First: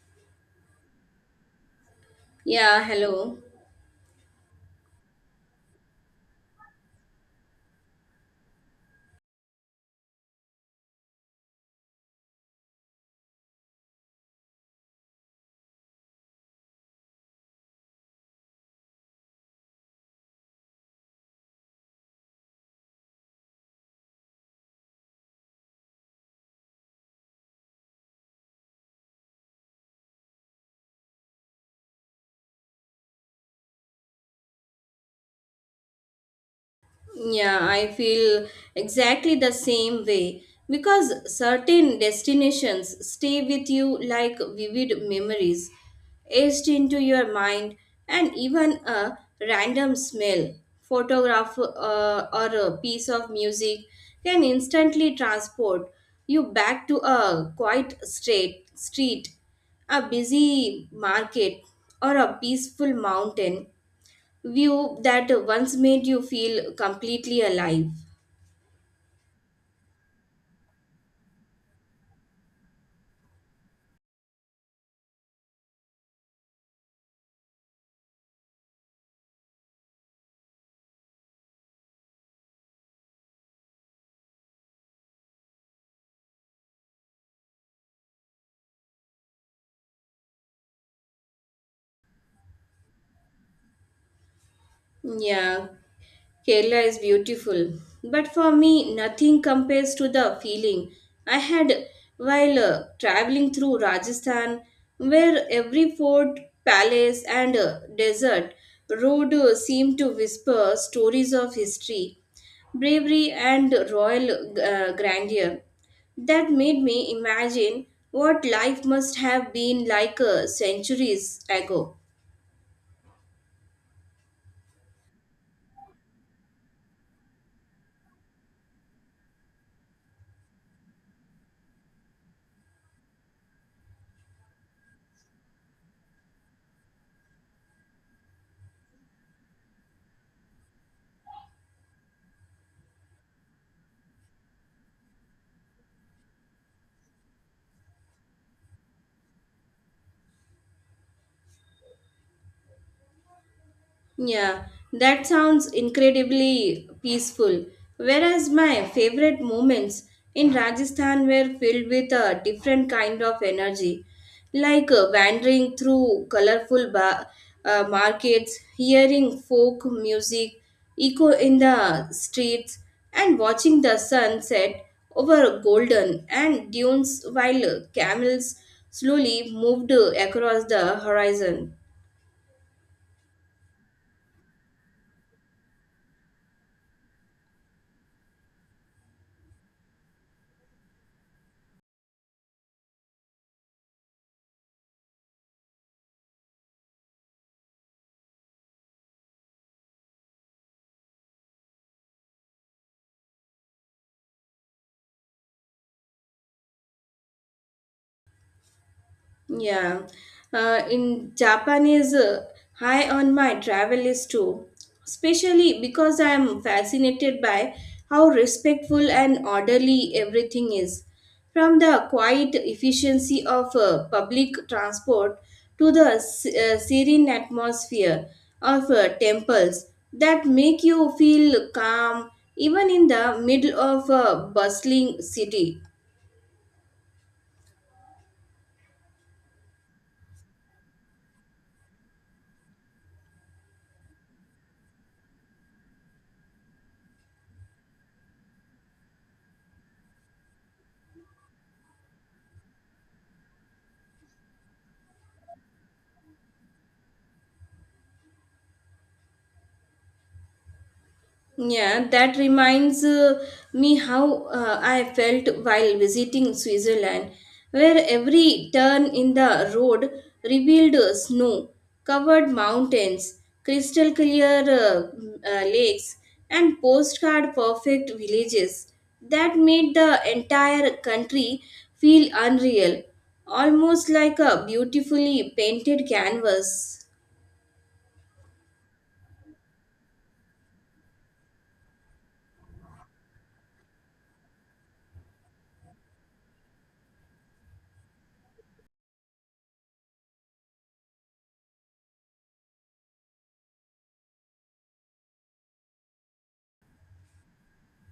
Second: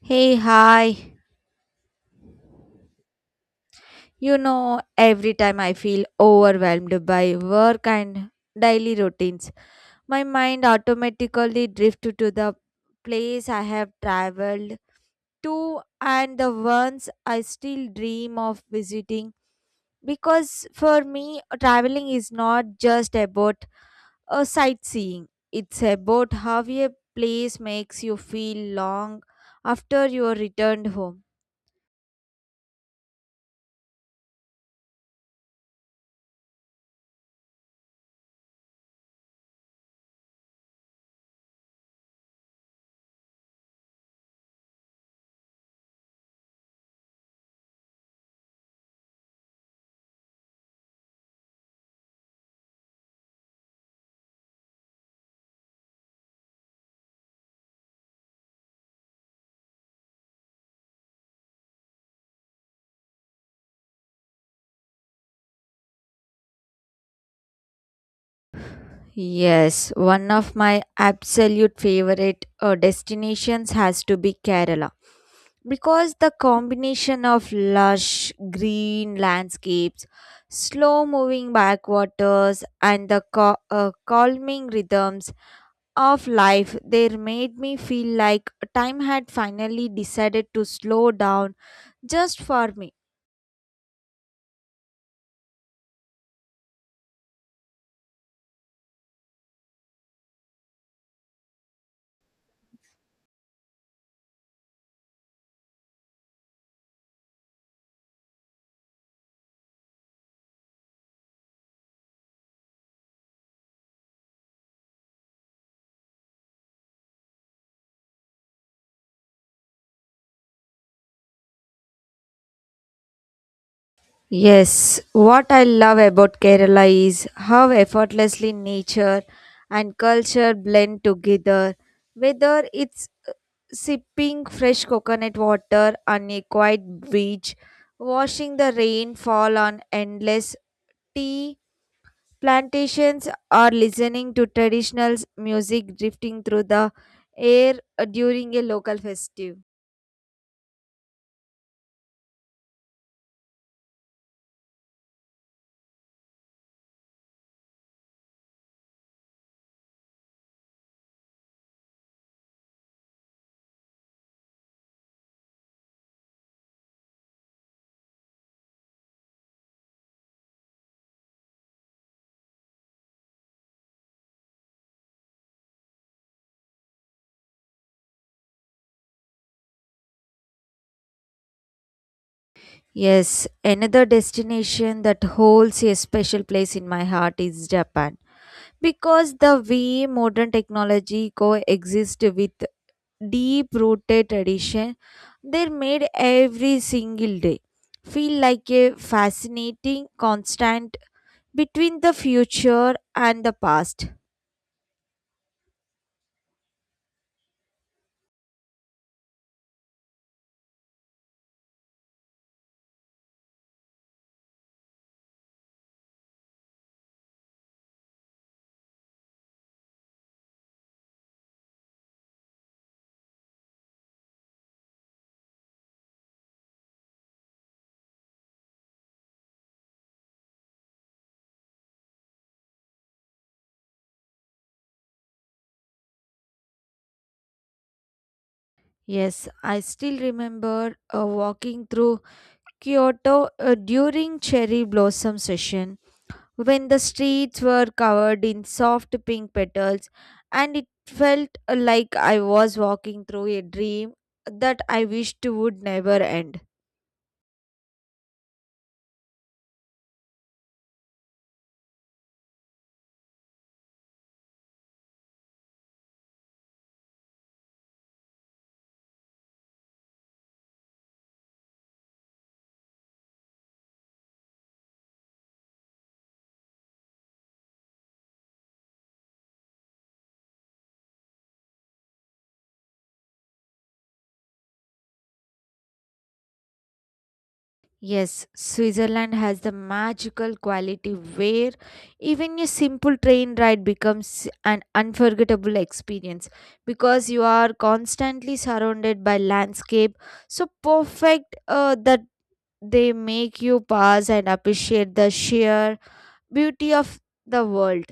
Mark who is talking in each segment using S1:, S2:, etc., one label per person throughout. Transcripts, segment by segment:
S1: Hey, hi.
S2: Yeah, hello.
S1: Every time I feel overwhelmed by work and daily routines, my mind automatically drifts to the place I have traveled to and the ones I still dream of visiting. Because for me, traveling is not just about a sightseeing, it's about how a place makes you feel long after you are returned home.
S2: Yeah, I feel exactly the same way because certain destinations stay with you like vivid memories, etched into your mind, and even a random smell, photograph, or a piece of music can instantly transport you back to a quiet street, a busy market, or a peaceful mountain view that once made you feel completely alive.
S1: Yes, one of my absolute favorite destinations has to be Kerala because the combination of lush green landscapes, slow moving backwaters, and the calming rhythms of life there made me feel like time had finally decided to slow down just for me.
S2: Yeah, Kerala is beautiful, but for me, nothing compares to the feeling I had while traveling through Rajasthan, where every fort, palace, and desert road seemed to whisper stories of history, bravery, and royal grandeur. That made me imagine what life must have been like centuries ago.
S1: Yes, what I love about Kerala is how effortlessly nature and culture blend together, whether it's sipping fresh coconut water on a quiet beach, watching the rain fall on endless tea plantations, or listening to traditional music drifting through the air during a local festive.
S2: Yeah, that sounds incredibly peaceful. Whereas my favorite moments in Rajasthan were filled with a different kind of energy, like wandering through colorful markets, hearing folk music echo in the streets, and watching the sunset over golden and dunes while camels slowly moved across the horizon.
S1: Yes, another destination that holds a special place in my heart is Japan, because the way modern technology coexist with deep rooted tradition, they made every single day feel like a fascinating constant between the future and the past.
S2: Yeah, in Japan is high on my travel list too, especially because I am fascinated by how respectful and orderly everything is. From the quiet efficiency of public transport to the serene atmosphere of temples that make you feel calm even in the middle of a bustling city.
S1: Yes, I still remember walking through Kyoto during cherry blossom session when the streets were covered in soft pink petals, and it felt like I was walking through a dream that I wished would never end.
S2: Yeah, that reminds me how I felt while visiting Switzerland, where every turn in the road revealed snow covered mountains, crystal clear lakes, and postcard perfect villages that made the entire country feel unreal, almost like a beautifully painted canvas.
S1: Yes, Switzerland has the magical quality where even a simple train ride becomes an unforgettable experience because you are constantly surrounded by landscape so perfect that they make you pause and appreciate the sheer beauty of the world.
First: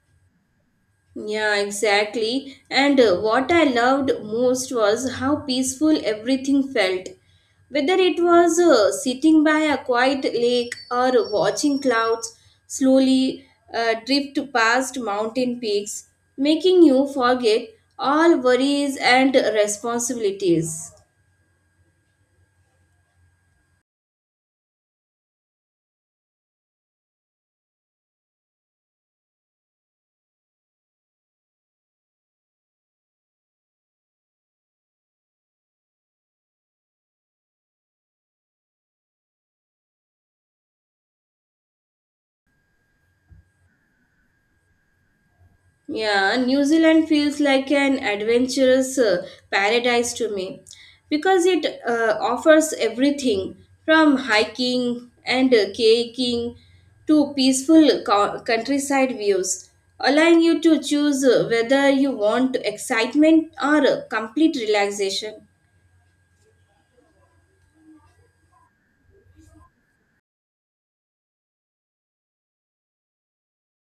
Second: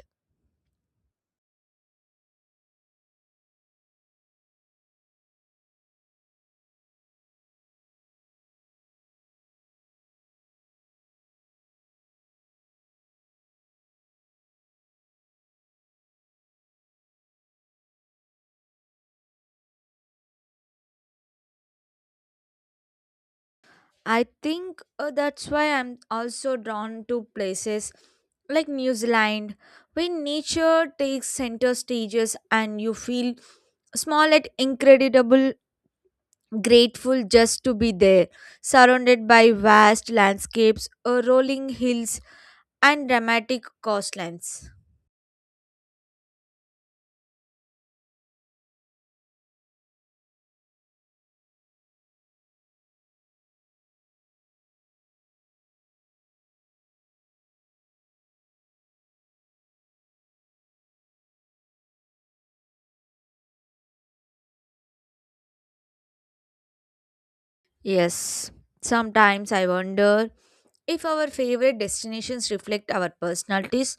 S2: Yeah, exactly. And what I loved most was how peaceful everything felt. Whether it was sitting by a quiet lake or watching clouds slowly drift past mountain peaks, making you forget all worries and responsibilities.
S1: I think that's why I'm also drawn to places like New Zealand, where nature takes center stages and you feel small and incredible grateful just to be there, surrounded by vast landscapes, rolling hills, and dramatic coastlines.
S2: Yeah, New Zealand feels like an adventurous paradise to me because it offers everything from hiking and kayaking to peaceful countryside views, allowing you to choose whether you want excitement or complete relaxation.
S1: Yes, sometimes I wonder if our favorite destinations reflect our personalities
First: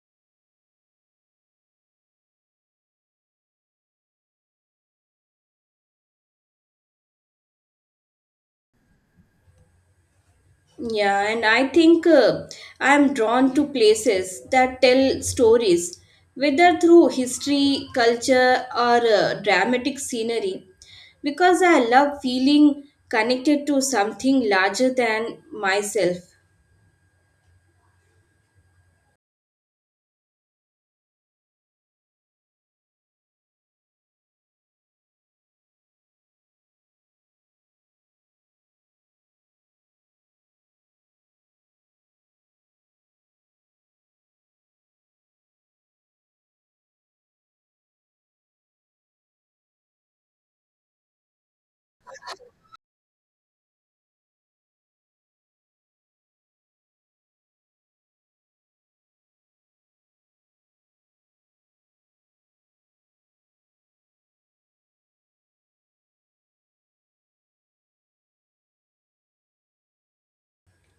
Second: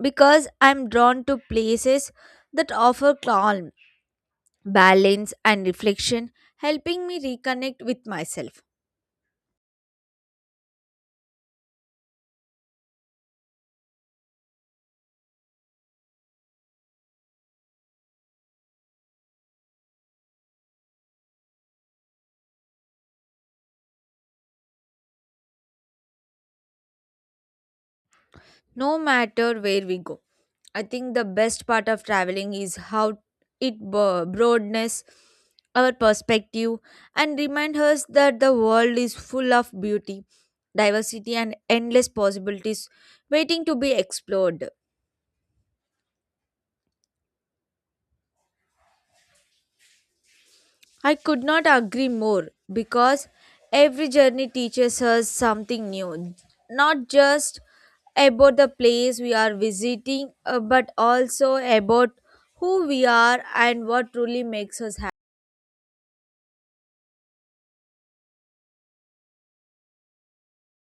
S1: because I'm drawn to places that offer calm balance, and reflection, helping me reconnect with myself,
S2: Yeah, and I think I'm drawn to places that tell stories, whether through history, culture, or dramatic scenery, because I love feeling connected to something larger than myself.
S1: no matter where we go. I think the best part of traveling is how it broadens our perspective and reminds us that the world is full of beauty, diversity, and endless possibilities waiting to be explored. I could not agree more because every journey teaches us something new, not just about the place we are visiting, but also about who we are and what truly makes us.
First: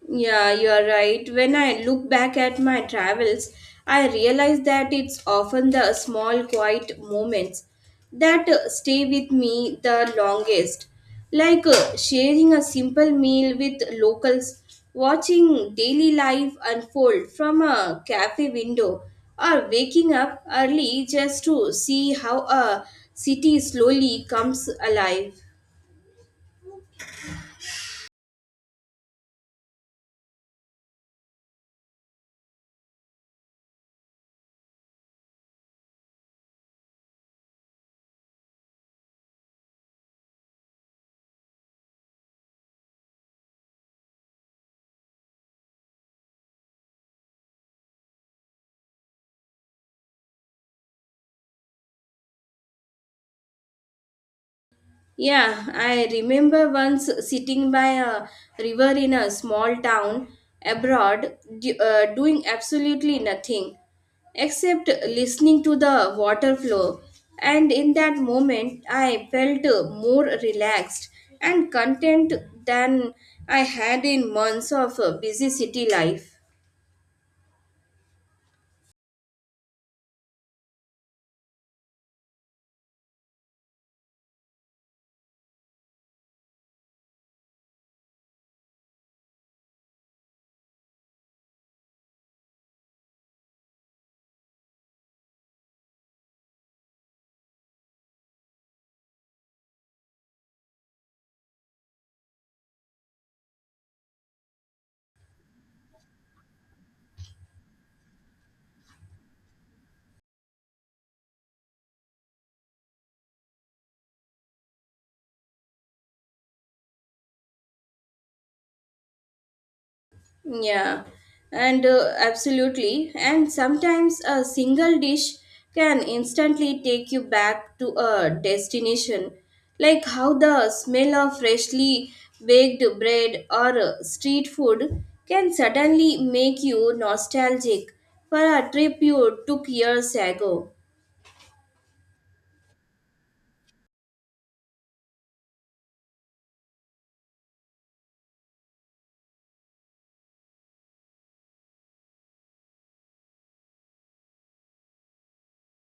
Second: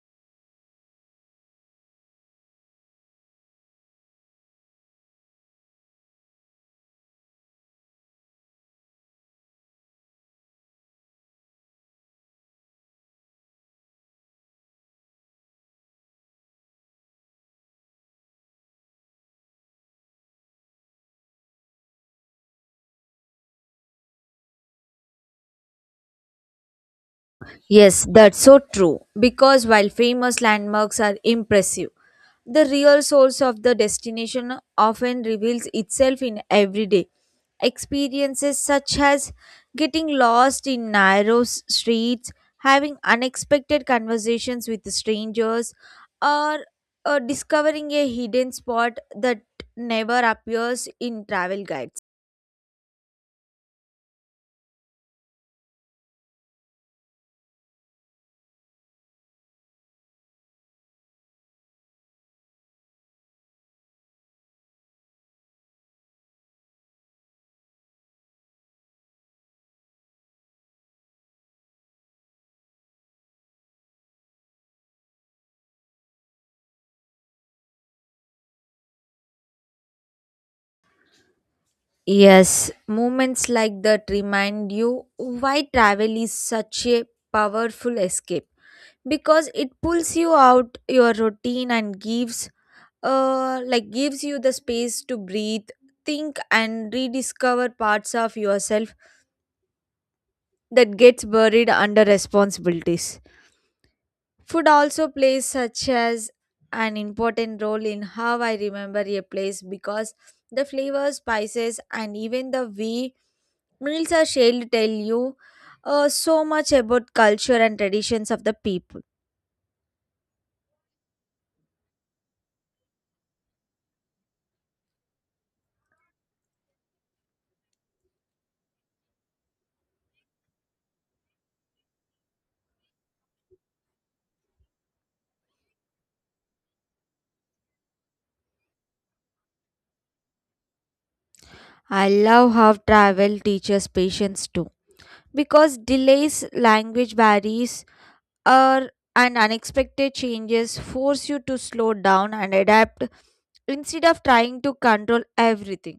S2: Yeah, you are right. When I look back at my travels, I realize that it's often the small, quiet moments that stay with me the longest. Like sharing a simple meal with locals, watching daily life unfold from a cafe window, or waking up early just to see how a city slowly comes alive.
S1: Yes, that's so true. Because while famous landmarks are impressive, the real source of the destination often reveals itself in everyday experiences, such as getting lost in narrow streets, having unexpected conversations with strangers, or discovering a hidden spot that never appears in travel guides.
S2: Yeah, I remember once sitting by a river in a small town abroad, doing absolutely nothing except listening to the water flow. And in that moment, I felt more relaxed and content than I had in months of busy city life.
S1: Yes, moments like that remind you why travel is such a powerful escape because it pulls you out your routine and gives you the space to breathe, think and rediscover parts of yourself that gets buried under responsibilities. Food also plays such as an important role in how I remember a place because the flavors, spices, and even the way meals are shared tell you so much about culture and traditions of the people.
S2: Yeah, and absolutely. And sometimes a single dish can instantly take you back to a destination, like how the smell of freshly baked bread or street food can suddenly make you nostalgic for a trip you took years ago.
S1: I love how travel teaches patience too because delays, language barriers, or and unexpected changes force you to slow down and adapt instead of trying to control everything.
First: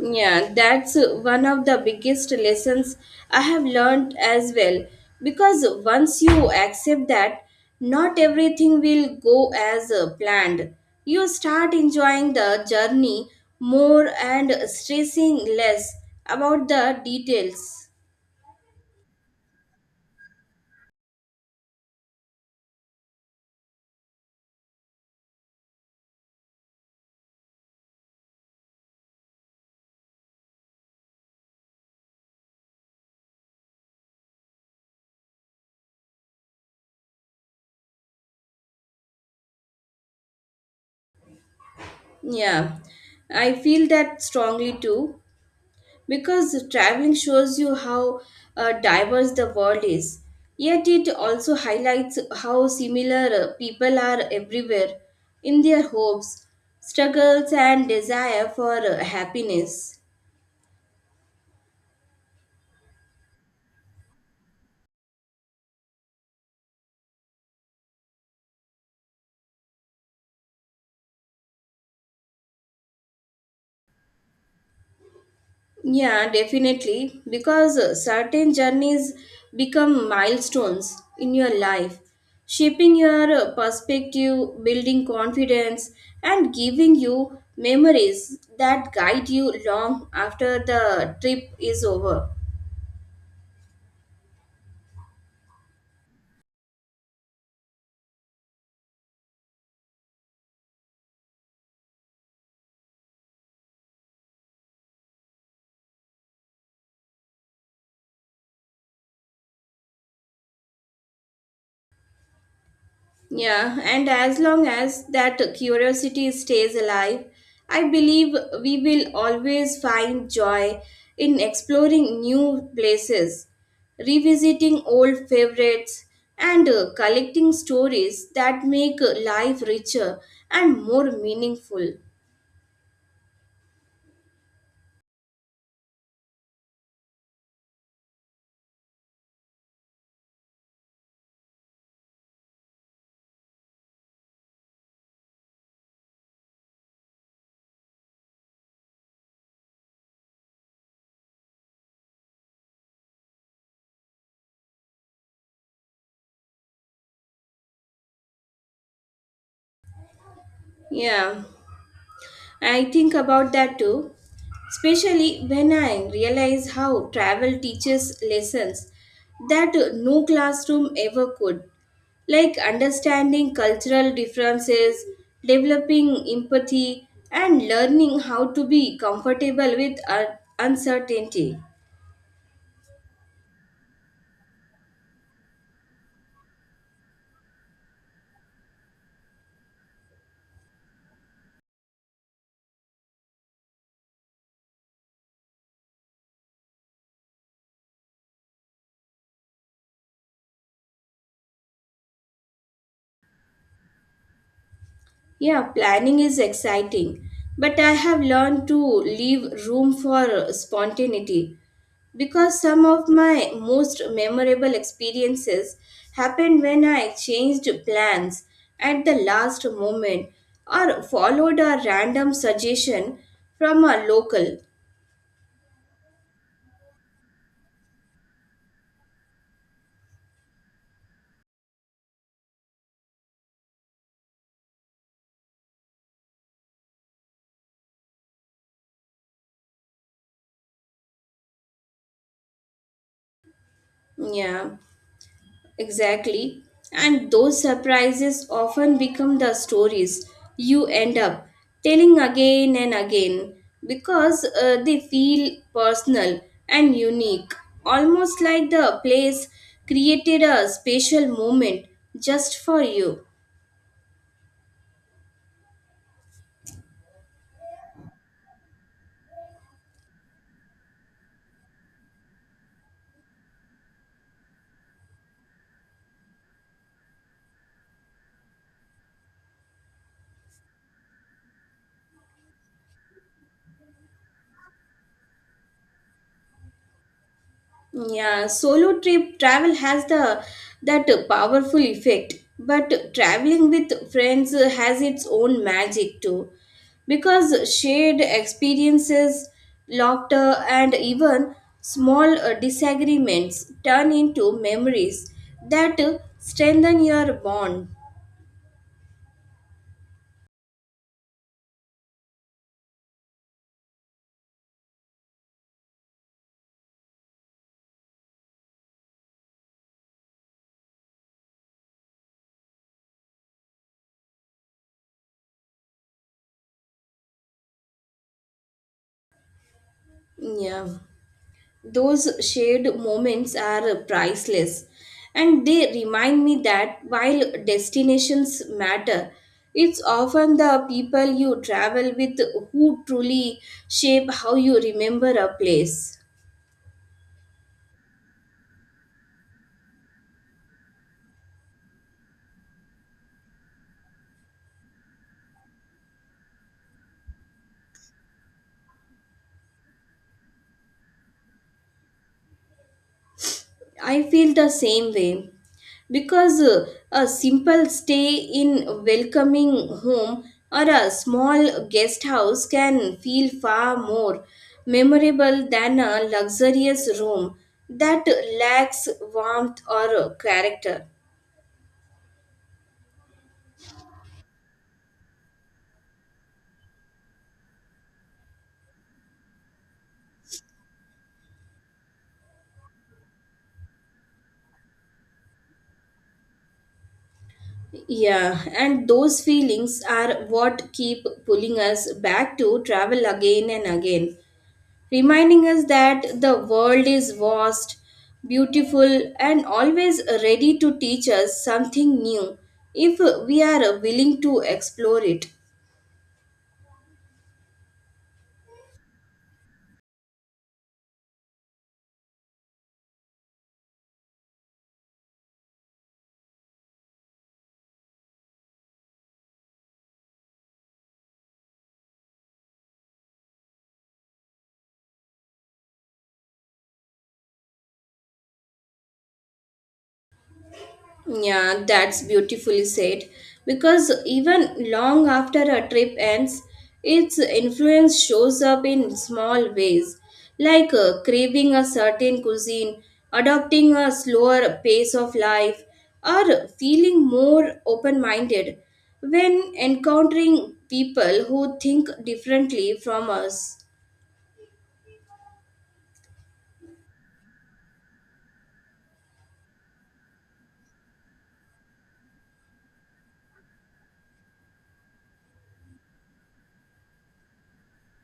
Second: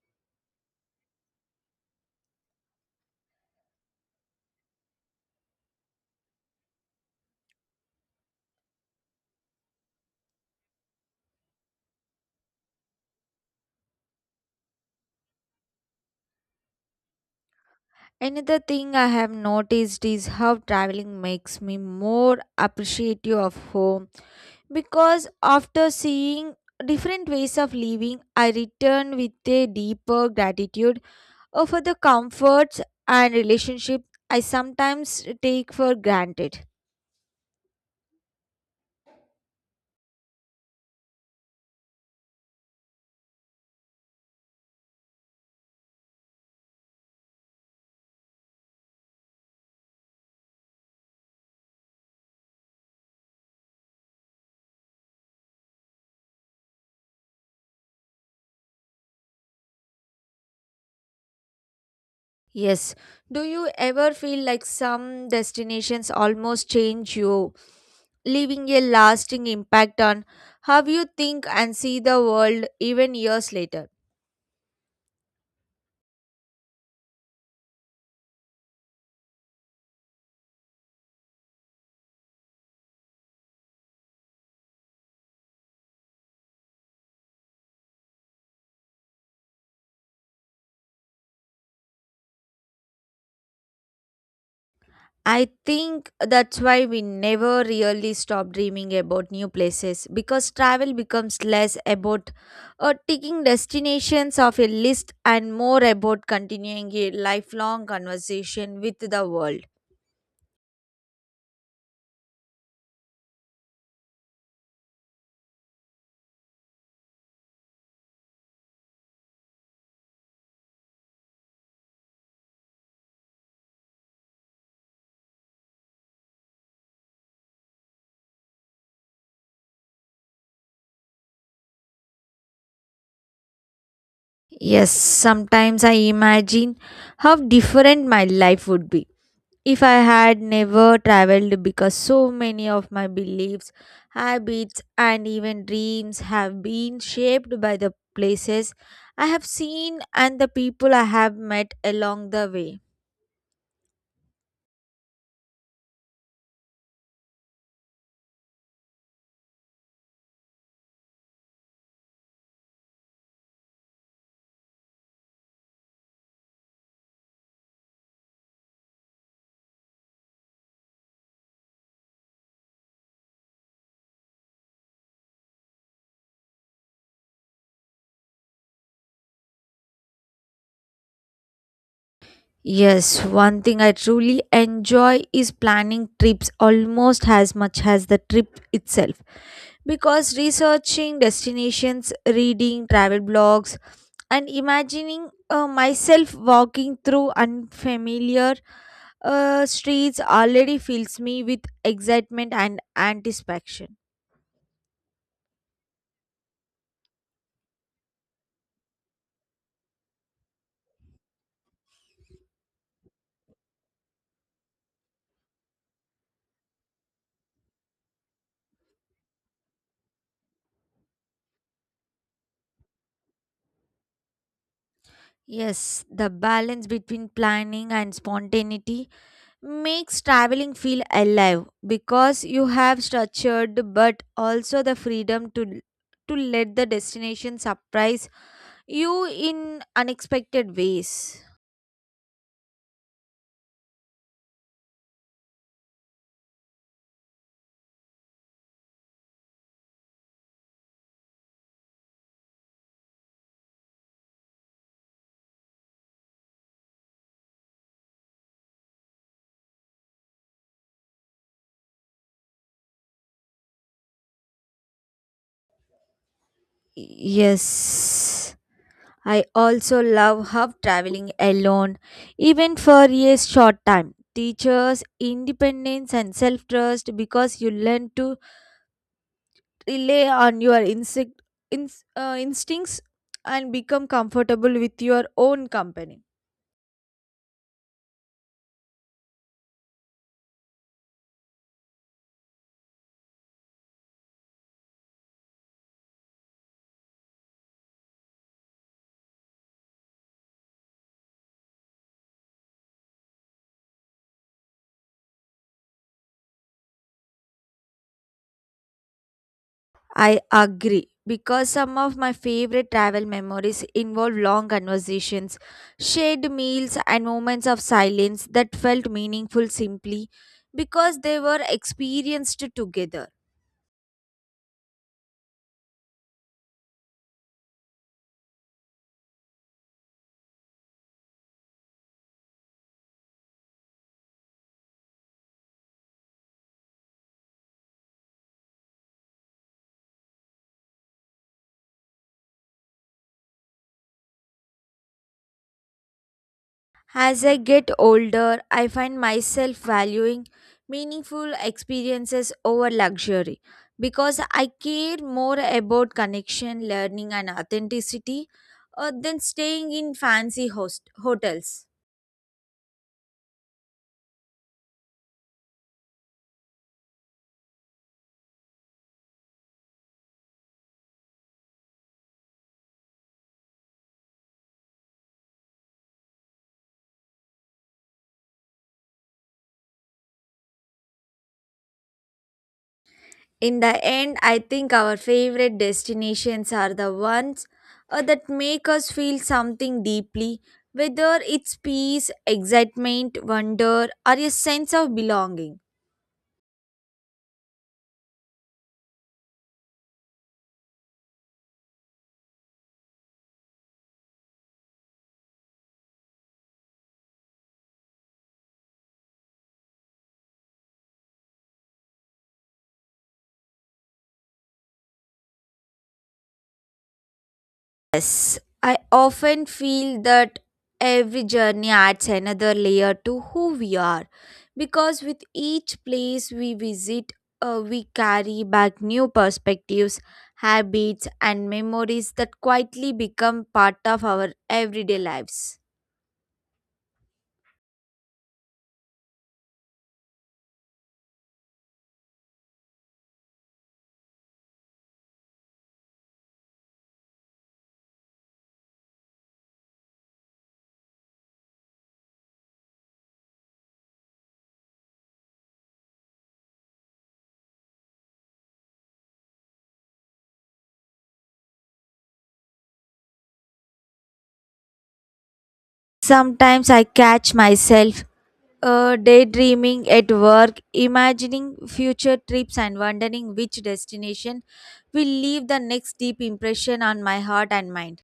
S2: Yeah, that's one of the biggest lessons I have learned as well. Because once you accept that not everything will go as planned, you start enjoying the journey more and stressing less about the details.
S1: Another thing I have noticed is how traveling makes me more appreciative of home because after seeing different ways of living, I return with a deeper gratitude for the comforts and relationships I sometimes take for granted.
S2: Yeah, I feel that strongly too because traveling shows you how diverse the world is. Yet it also highlights how similar people are everywhere in their hopes, struggles, and desire for happiness.
S1: Yes, do you ever feel like some destinations almost change you, leaving a lasting impact on how you think and see the world even years later?
S2: Yeah, definitely. Because certain journeys become milestones in your life, shaping your perspective, building confidence, and giving you memories that guide you long after the trip is over.
S1: I think that's why we never really stop dreaming about new places because travel becomes less about ticking destinations off a list and more about continuing a lifelong conversation with the world.
S2: Yeah, and as long as that curiosity stays alive, I believe we will always find joy in exploring new places, revisiting old favorites, and collecting stories that make life richer and more meaningful.
S1: Yes, sometimes I imagine how different my life would be if I had never traveled because so many of my beliefs, habits, and even dreams have been shaped by the places I have seen and the people I have met along the way.
S2: Yeah. I think about that too, especially when I realize how travel teaches lessons that no classroom ever could, like understanding cultural differences, developing empathy, and learning how to be comfortable with uncertainty.
S1: Yes, one thing I truly enjoy is planning trips almost as much as the trip itself. Because researching destinations, reading travel blogs, and imagining myself walking through unfamiliar streets already fills me with excitement and anticipation.
S2: Yeah, planning is exciting, but I have learned to leave room for spontaneity because some of my most memorable experiences happened when I changed plans at the last moment or followed a random suggestion from a local.
S1: Yes, the balance between planning and spontaneity makes traveling feel alive because you have structured but also the freedom to let the destination surprise you in unexpected ways.
S2: Yeah. Exactly. And those surprises often become the stories you end up telling again and again because they feel personal and unique, almost like the place created a special moment just for you.
S1: Yes. I also love how traveling alone, even for a short time, teaches independence and self trust because you learn to rely on your instinct, instincts and become comfortable with your own company.
S2: Yeah, solo trip travel has the that powerful effect, but traveling with friends has its own magic too, because shared experiences, laughter, and even small disagreements turn into memories that strengthen your bond.
S1: I agree because some of my favorite travel memories involve long conversations, shared meals, and moments of silence that felt meaningful simply because they were experienced together.
S2: Yeah. Those shared moments are priceless, and they remind me that while destinations matter, it's often the people you travel with who truly shape how you remember a place.
S1: As I get older, I find myself valuing meaningful experiences over luxury because I care more about connection, learning, and authenticity than staying in fancy hotels.
S2: I feel the same way because a simple stay in a welcoming home or a small guest house can feel far more memorable than a luxurious room that lacks warmth or character.
S1: In the end, I think our favorite destinations are the ones that make us feel something deeply, whether it's peace, excitement, wonder, or a sense of belonging.
S2: Yeah, and those feelings are what keep pulling us back to travel again and again, reminding us that the world is vast, beautiful, and always ready to teach us something new if we are willing to explore it.
S1: Yes, I often feel that every journey adds another layer to who we are because with each place we visit, we carry back new perspectives, habits, and memories that quietly become part of our everyday lives.
S2: Yeah, that's beautifully said. Because even long after a trip ends, its influence shows up in small ways, like craving a certain cuisine, adopting a slower pace of life, or feeling more open minded when encountering people who think differently from us.
S1: Sometimes I catch myself daydreaming at work, imagining future trips, and wondering which destination will leave the next deep impression on my heart and mind.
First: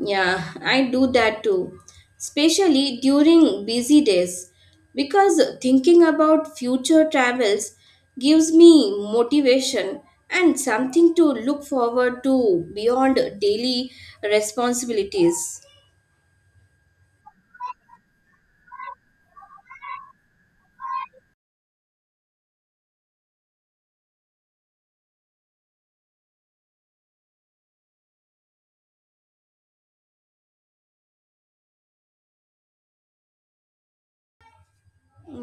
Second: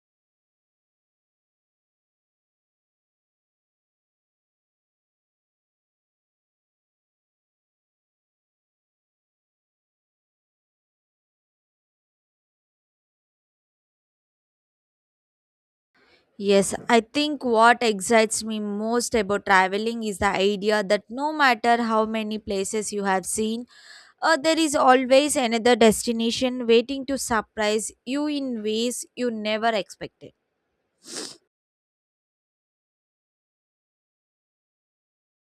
S2: Yeah, I do that too, especially during busy days because thinking about future travels gives me motivation and something to look forward to beyond daily responsibilities.
S1: Yes, I think what excites me most about traveling is the idea that no matter how many places you have seen, there is always another destination waiting to surprise you in ways you never expected.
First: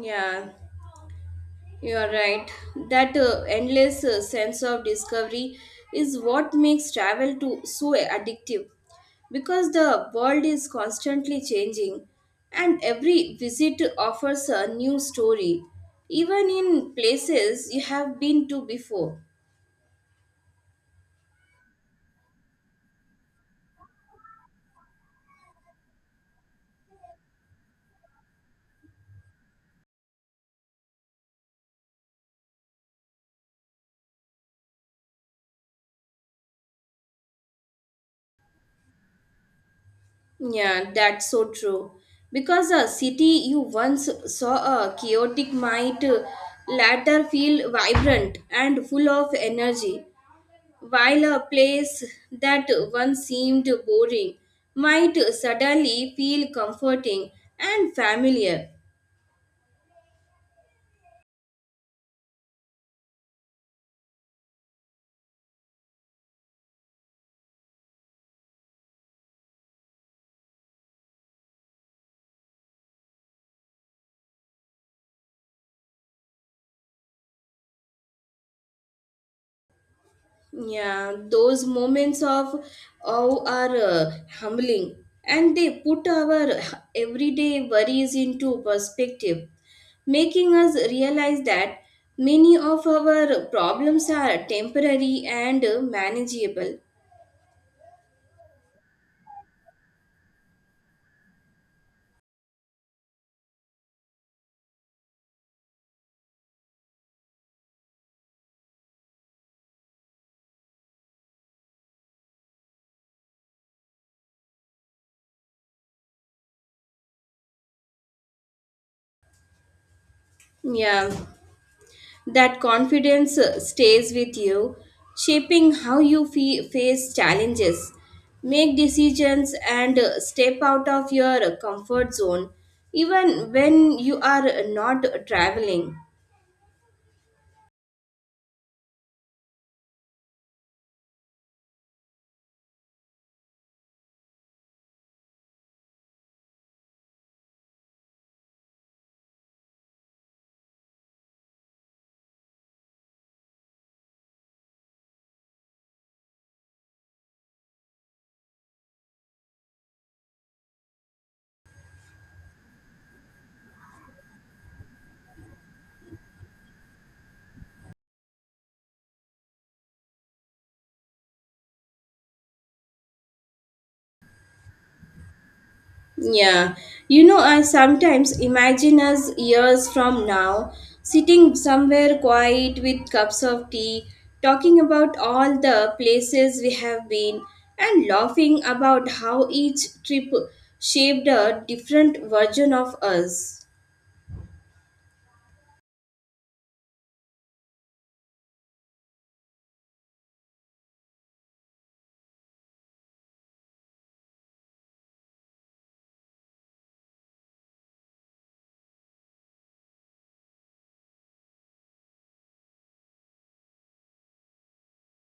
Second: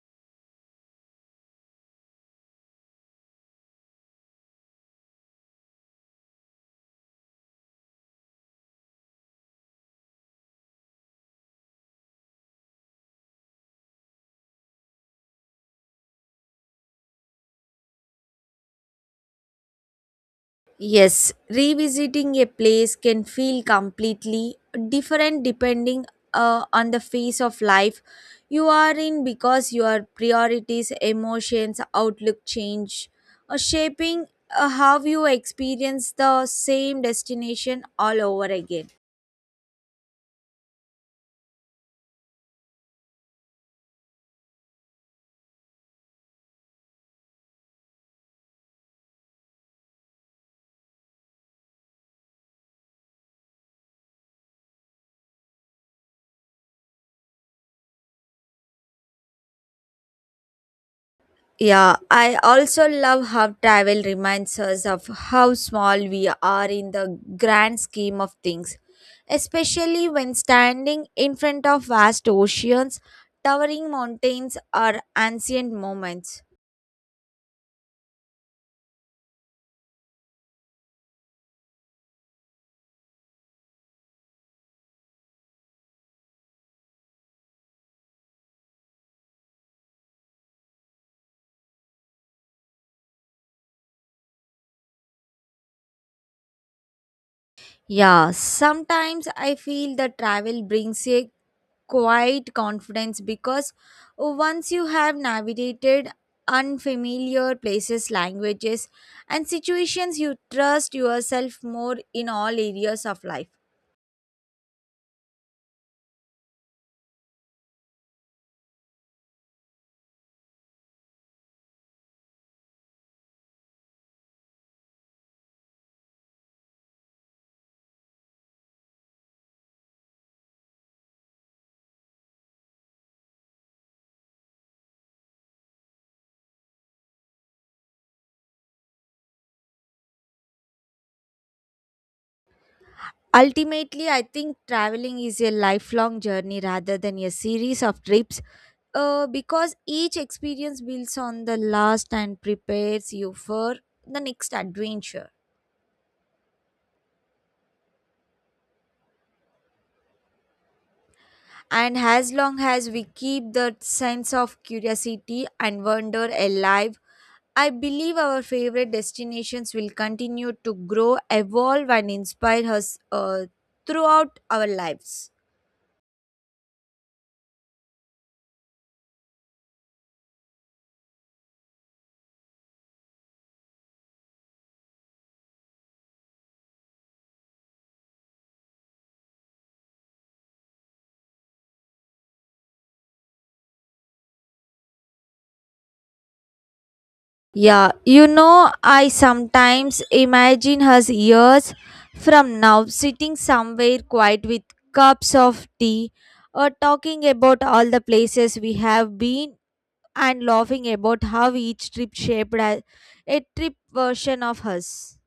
S2: Yeah. You are right. That endless sense of discovery is what makes travel to so addictive because the world is constantly changing and every visit offers a new story even in places you have been to before.
S1: Yes, revisiting a place can feel completely different depending on the phase of life you are in because your priorities, emotions, outlook change, shaping how you experience the same destination all over again.
S2: Yeah, that's so true. Because a city you once saw a chaotic might later feel vibrant and full of energy, while a place that once seemed boring might suddenly feel comforting and familiar.
S1: Yeah, I also love how travel reminds us of how small we are in the grand scheme of things, especially when standing in front of vast oceans, towering mountains, or ancient monuments.
S2: Yeah, those moments of awe are humbling, and they put our everyday worries into perspective, making us realize that many of our problems are temporary and manageable.
S1: Yeah, sometimes I feel that travel brings a quiet confidence because once you have navigated unfamiliar places, languages, and situations, you trust yourself more in all areas of life.
S2: Yeah, that confidence stays with you, shaping how you face challenges, make decisions, and step out of your comfort zone, even when you are not traveling.
S1: Ultimately, I think traveling is a lifelong journey rather than a series of trips because each experience builds on the last and prepares you for the next adventure. And as long as we keep that sense of curiosity and wonder alive, I believe our favorite destinations will continue to grow, evolve, and inspire us throughout our lives.
S2: Yeah, you know, I sometimes imagine us years from now sitting somewhere quiet with cups of tea, talking about all the places we have been, and laughing about how each trip shaped a different version of us.
S1: Yeah, you know, I sometimes imagine us years from now sitting somewhere quiet with cups of tea or talking about all the places we have been and laughing about how each trip shaped a trip version of us.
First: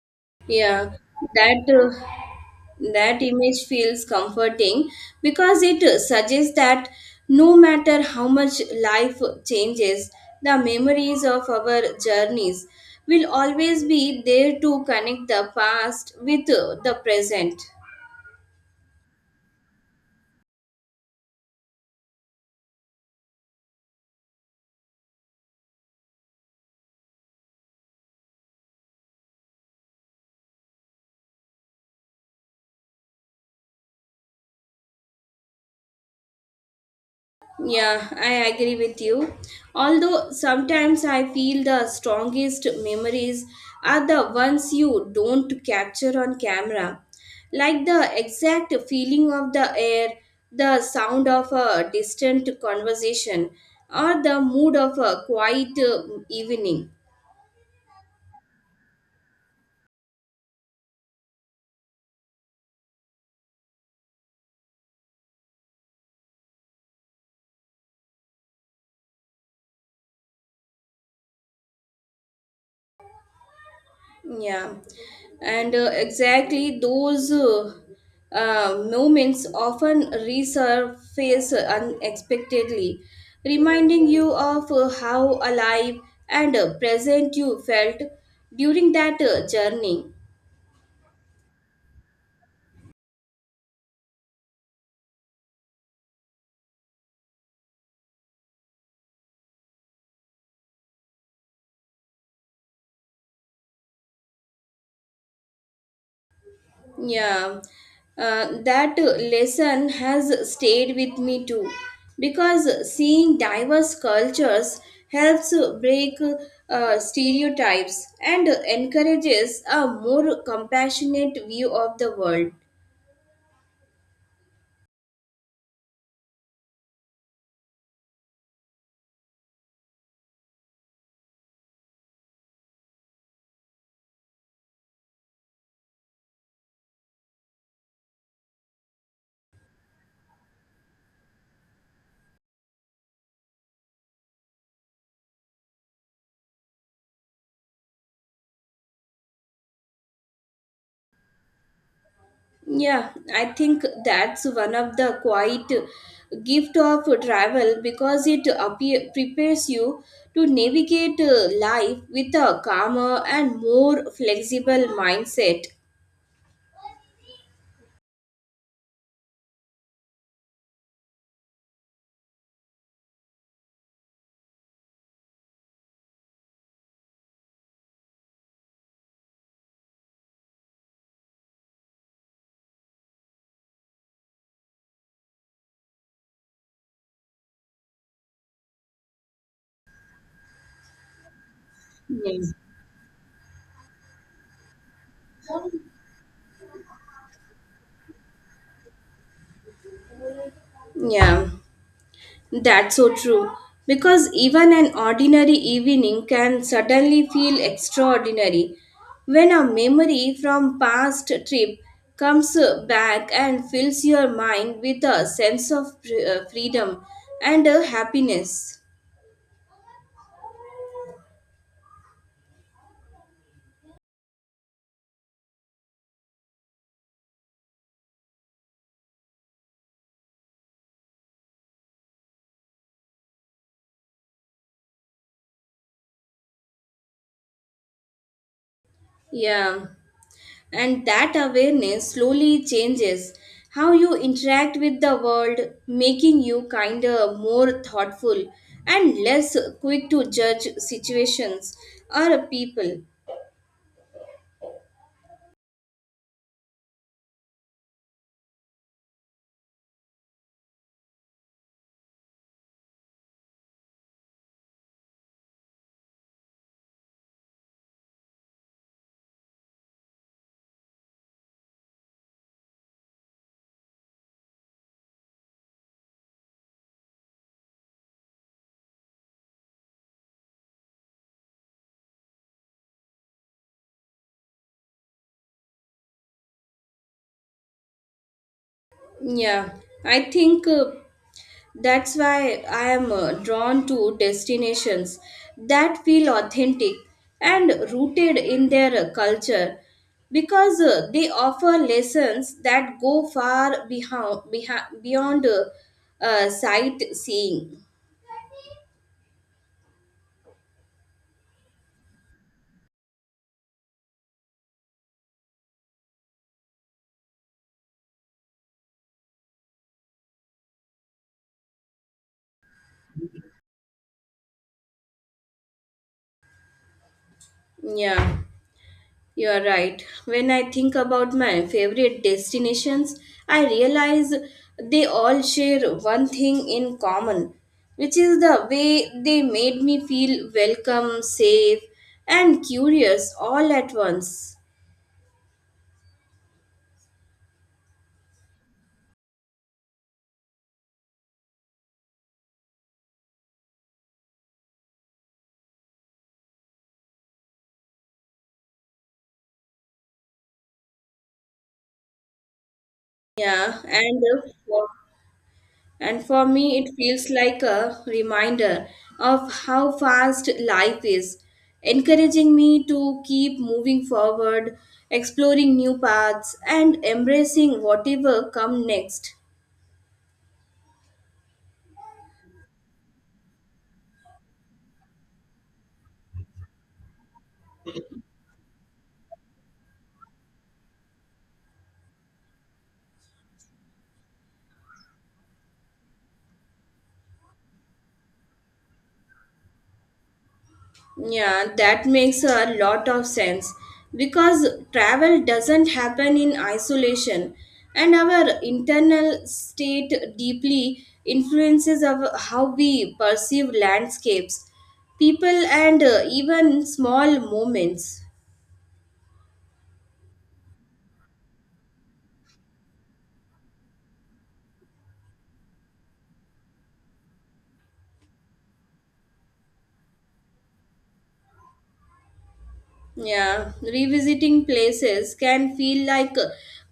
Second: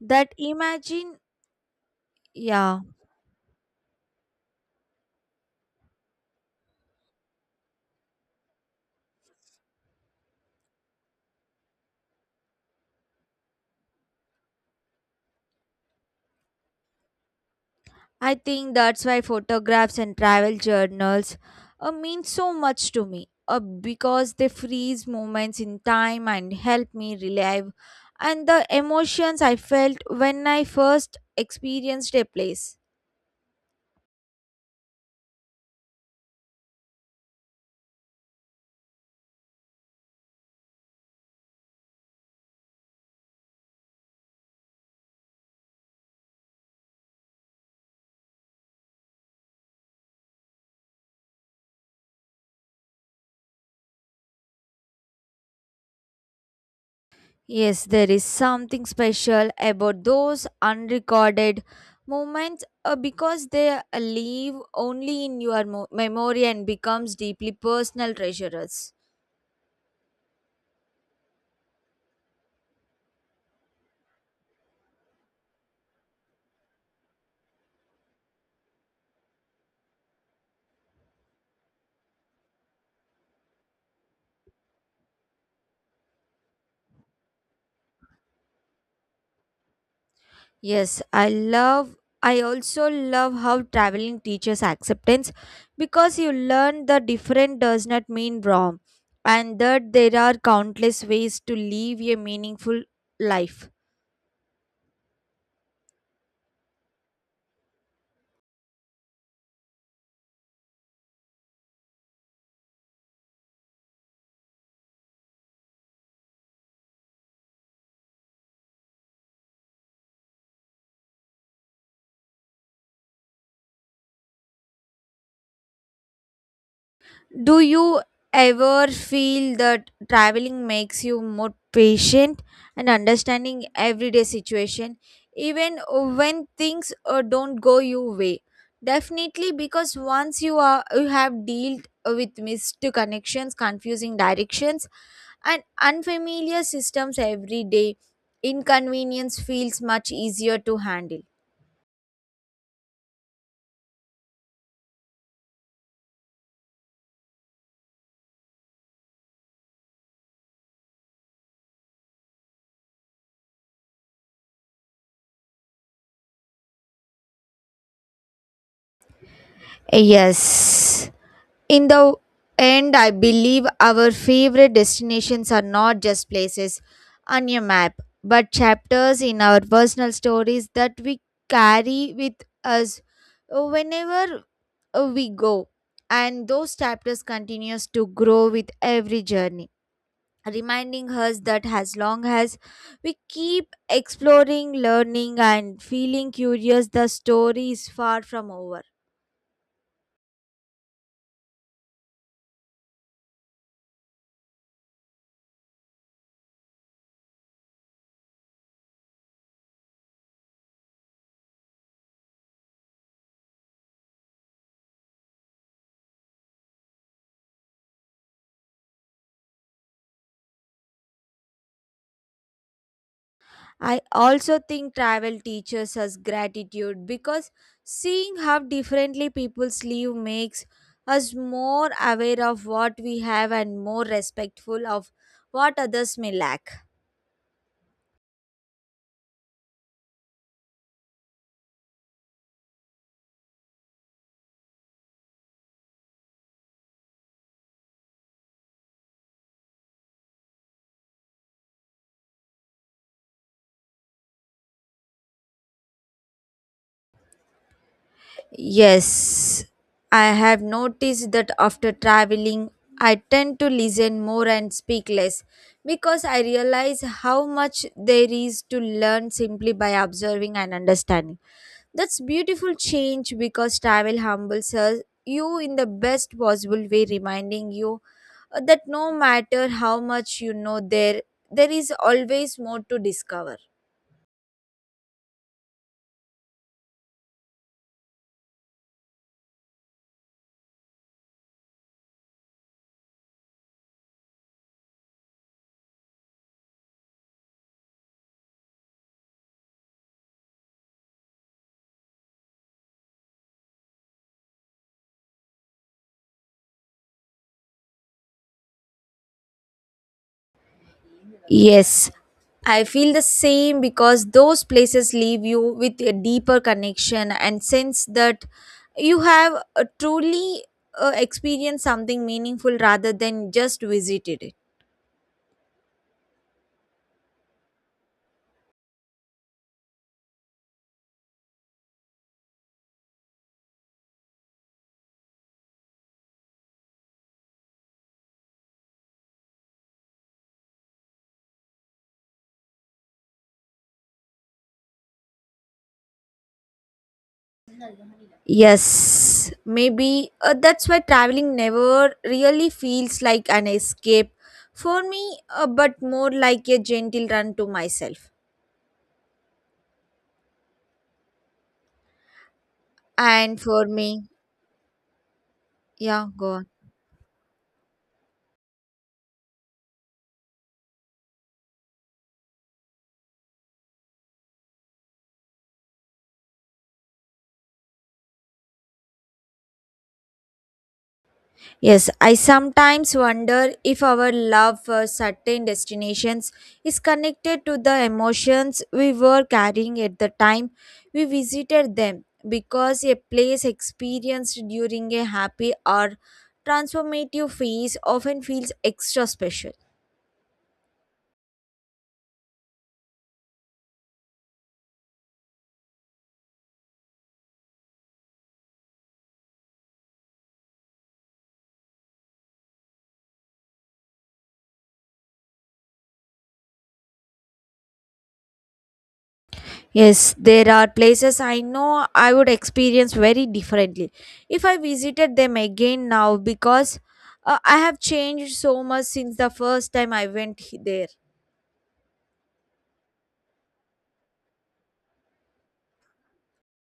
S1: That
S2: Yeah,
S1: imagine,
S2: that uh,
S1: yeah,
S2: that image feels comforting because it suggests that no matter how much life changes, the memories of our journeys will always be there to connect the past with the present.
S1: I think that's why photographs and travel journals mean so much to me because they freeze moments in time and help me relive and the emotions I felt when I first experienced a place.
S2: Yeah, I agree with you. Although sometimes I feel the strongest memories are the ones you don't capture on camera, like the exact feeling of the air, the sound of a distant conversation, or the mood of a quiet evening.
S1: Yes, there is something special about those unrecorded moments because they live only in your memory and becomes deeply personal treasures.
S2: Yeah, and exactly those moments often resurface unexpectedly, reminding you of how alive and present you felt during that journey.
S1: Yes, I also love how traveling teaches acceptance because you learn the different does not mean wrong and that there are countless ways to live a meaningful life.
S2: Yeah, that lesson has stayed with me too because seeing diverse cultures helps break stereotypes and encourages a more compassionate view of the world.
S1: Do you ever feel that traveling makes you more patient and understanding everyday situation even when things don't go your way? Definitely because once you have dealt with missed connections, confusing directions and unfamiliar systems every day, inconvenience feels much easier to handle.
S2: Yeah, I think that's one of the quiet gift of travel because it prepares you to navigate life with a calmer and more flexible mindset.
S1: Yes. In the end, I believe our favorite destinations are not just places on your map, but chapters in our personal stories that we carry with us whenever we go. And those chapters continues to grow with every journey, reminding us that as long
S2: Yeah.
S1: as we keep exploring, learning, and feeling curious, the story is far from over.
S2: Yeah, that's so true. Because even an ordinary evening can suddenly feel extraordinary when a memory from past trip comes back and fills your mind with a sense of freedom and happiness.
S1: I also think travel teaches us gratitude because seeing how differently people live makes us more aware of what we have and more respectful of what others may lack.
S2: Yeah. And that awareness slowly changes how you interact with the world, making you kinder, more thoughtful, and less quick to judge situations or people.
S1: Yes, I have noticed that after traveling, I tend to listen more and speak less because I realize how much there is to learn simply by observing and understanding. That's beautiful change because travel humbles us you in the best possible way, reminding you that no matter how much you know, there is always more to discover.
S2: Yeah, I think that's why I am drawn to destinations that feel authentic and rooted in their culture because they offer lessons that go far beyond sightseeing.
S1: Yes, I feel the same because those places leave you with a deeper connection and sense that you have truly experienced something meaningful rather than just visited it.
S2: Yeah. You are right. When I think about my favorite destinations, I realize they all share one thing in common, which is the way they made me feel welcome, safe, and curious all at once.
S1: Yes, maybe that's why traveling never really feels like an escape for me, but more like a gentle run to myself. And
S2: Yeah,
S1: for
S2: and
S1: me,
S2: uh, And
S1: yeah,
S2: for
S1: go on.
S2: me, it feels like a reminder of how fast life is, encouraging me to keep moving forward, exploring new paths, and embracing whatever comes next.
S1: Yes, I sometimes wonder if our love for certain destinations is connected to the emotions we were carrying at the time we visited them because a place experienced during a happy or transformative phase often feels extra special.
S2: Yeah, that makes a lot of sense because travel doesn't happen in isolation, and our internal state deeply influences of how we perceive landscapes, people, and even small moments.
S1: Yes, there are places I know I would experience very differently if I visited them again now because I have changed so much since the first time I went there.
S2: Yeah, revisiting places can feel like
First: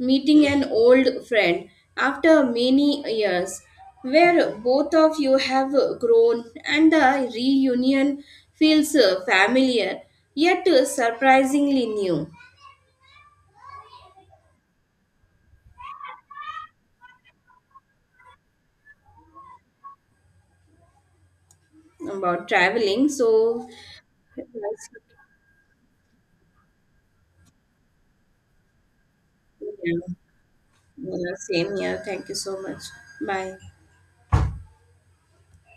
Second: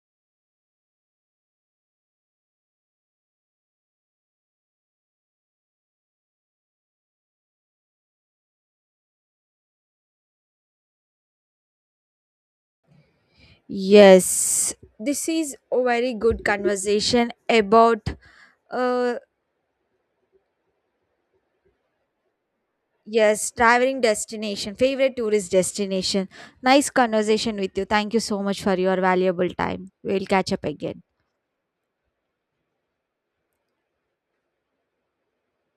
S2: meeting an old friend after many years, where both of you have grown and the reunion feels familiar yet surprisingly new
S1: Yes, this is a very good conversation about uh
S2: about traveling.
S1: yes,
S2: So,
S1: traveling
S2: yeah,
S1: destination, favorite tourist destination. Nice conversation with you. Thank you so much for your valuable time. We'll catch up again.
S2: yeah, same here. Thank you so much. Bye.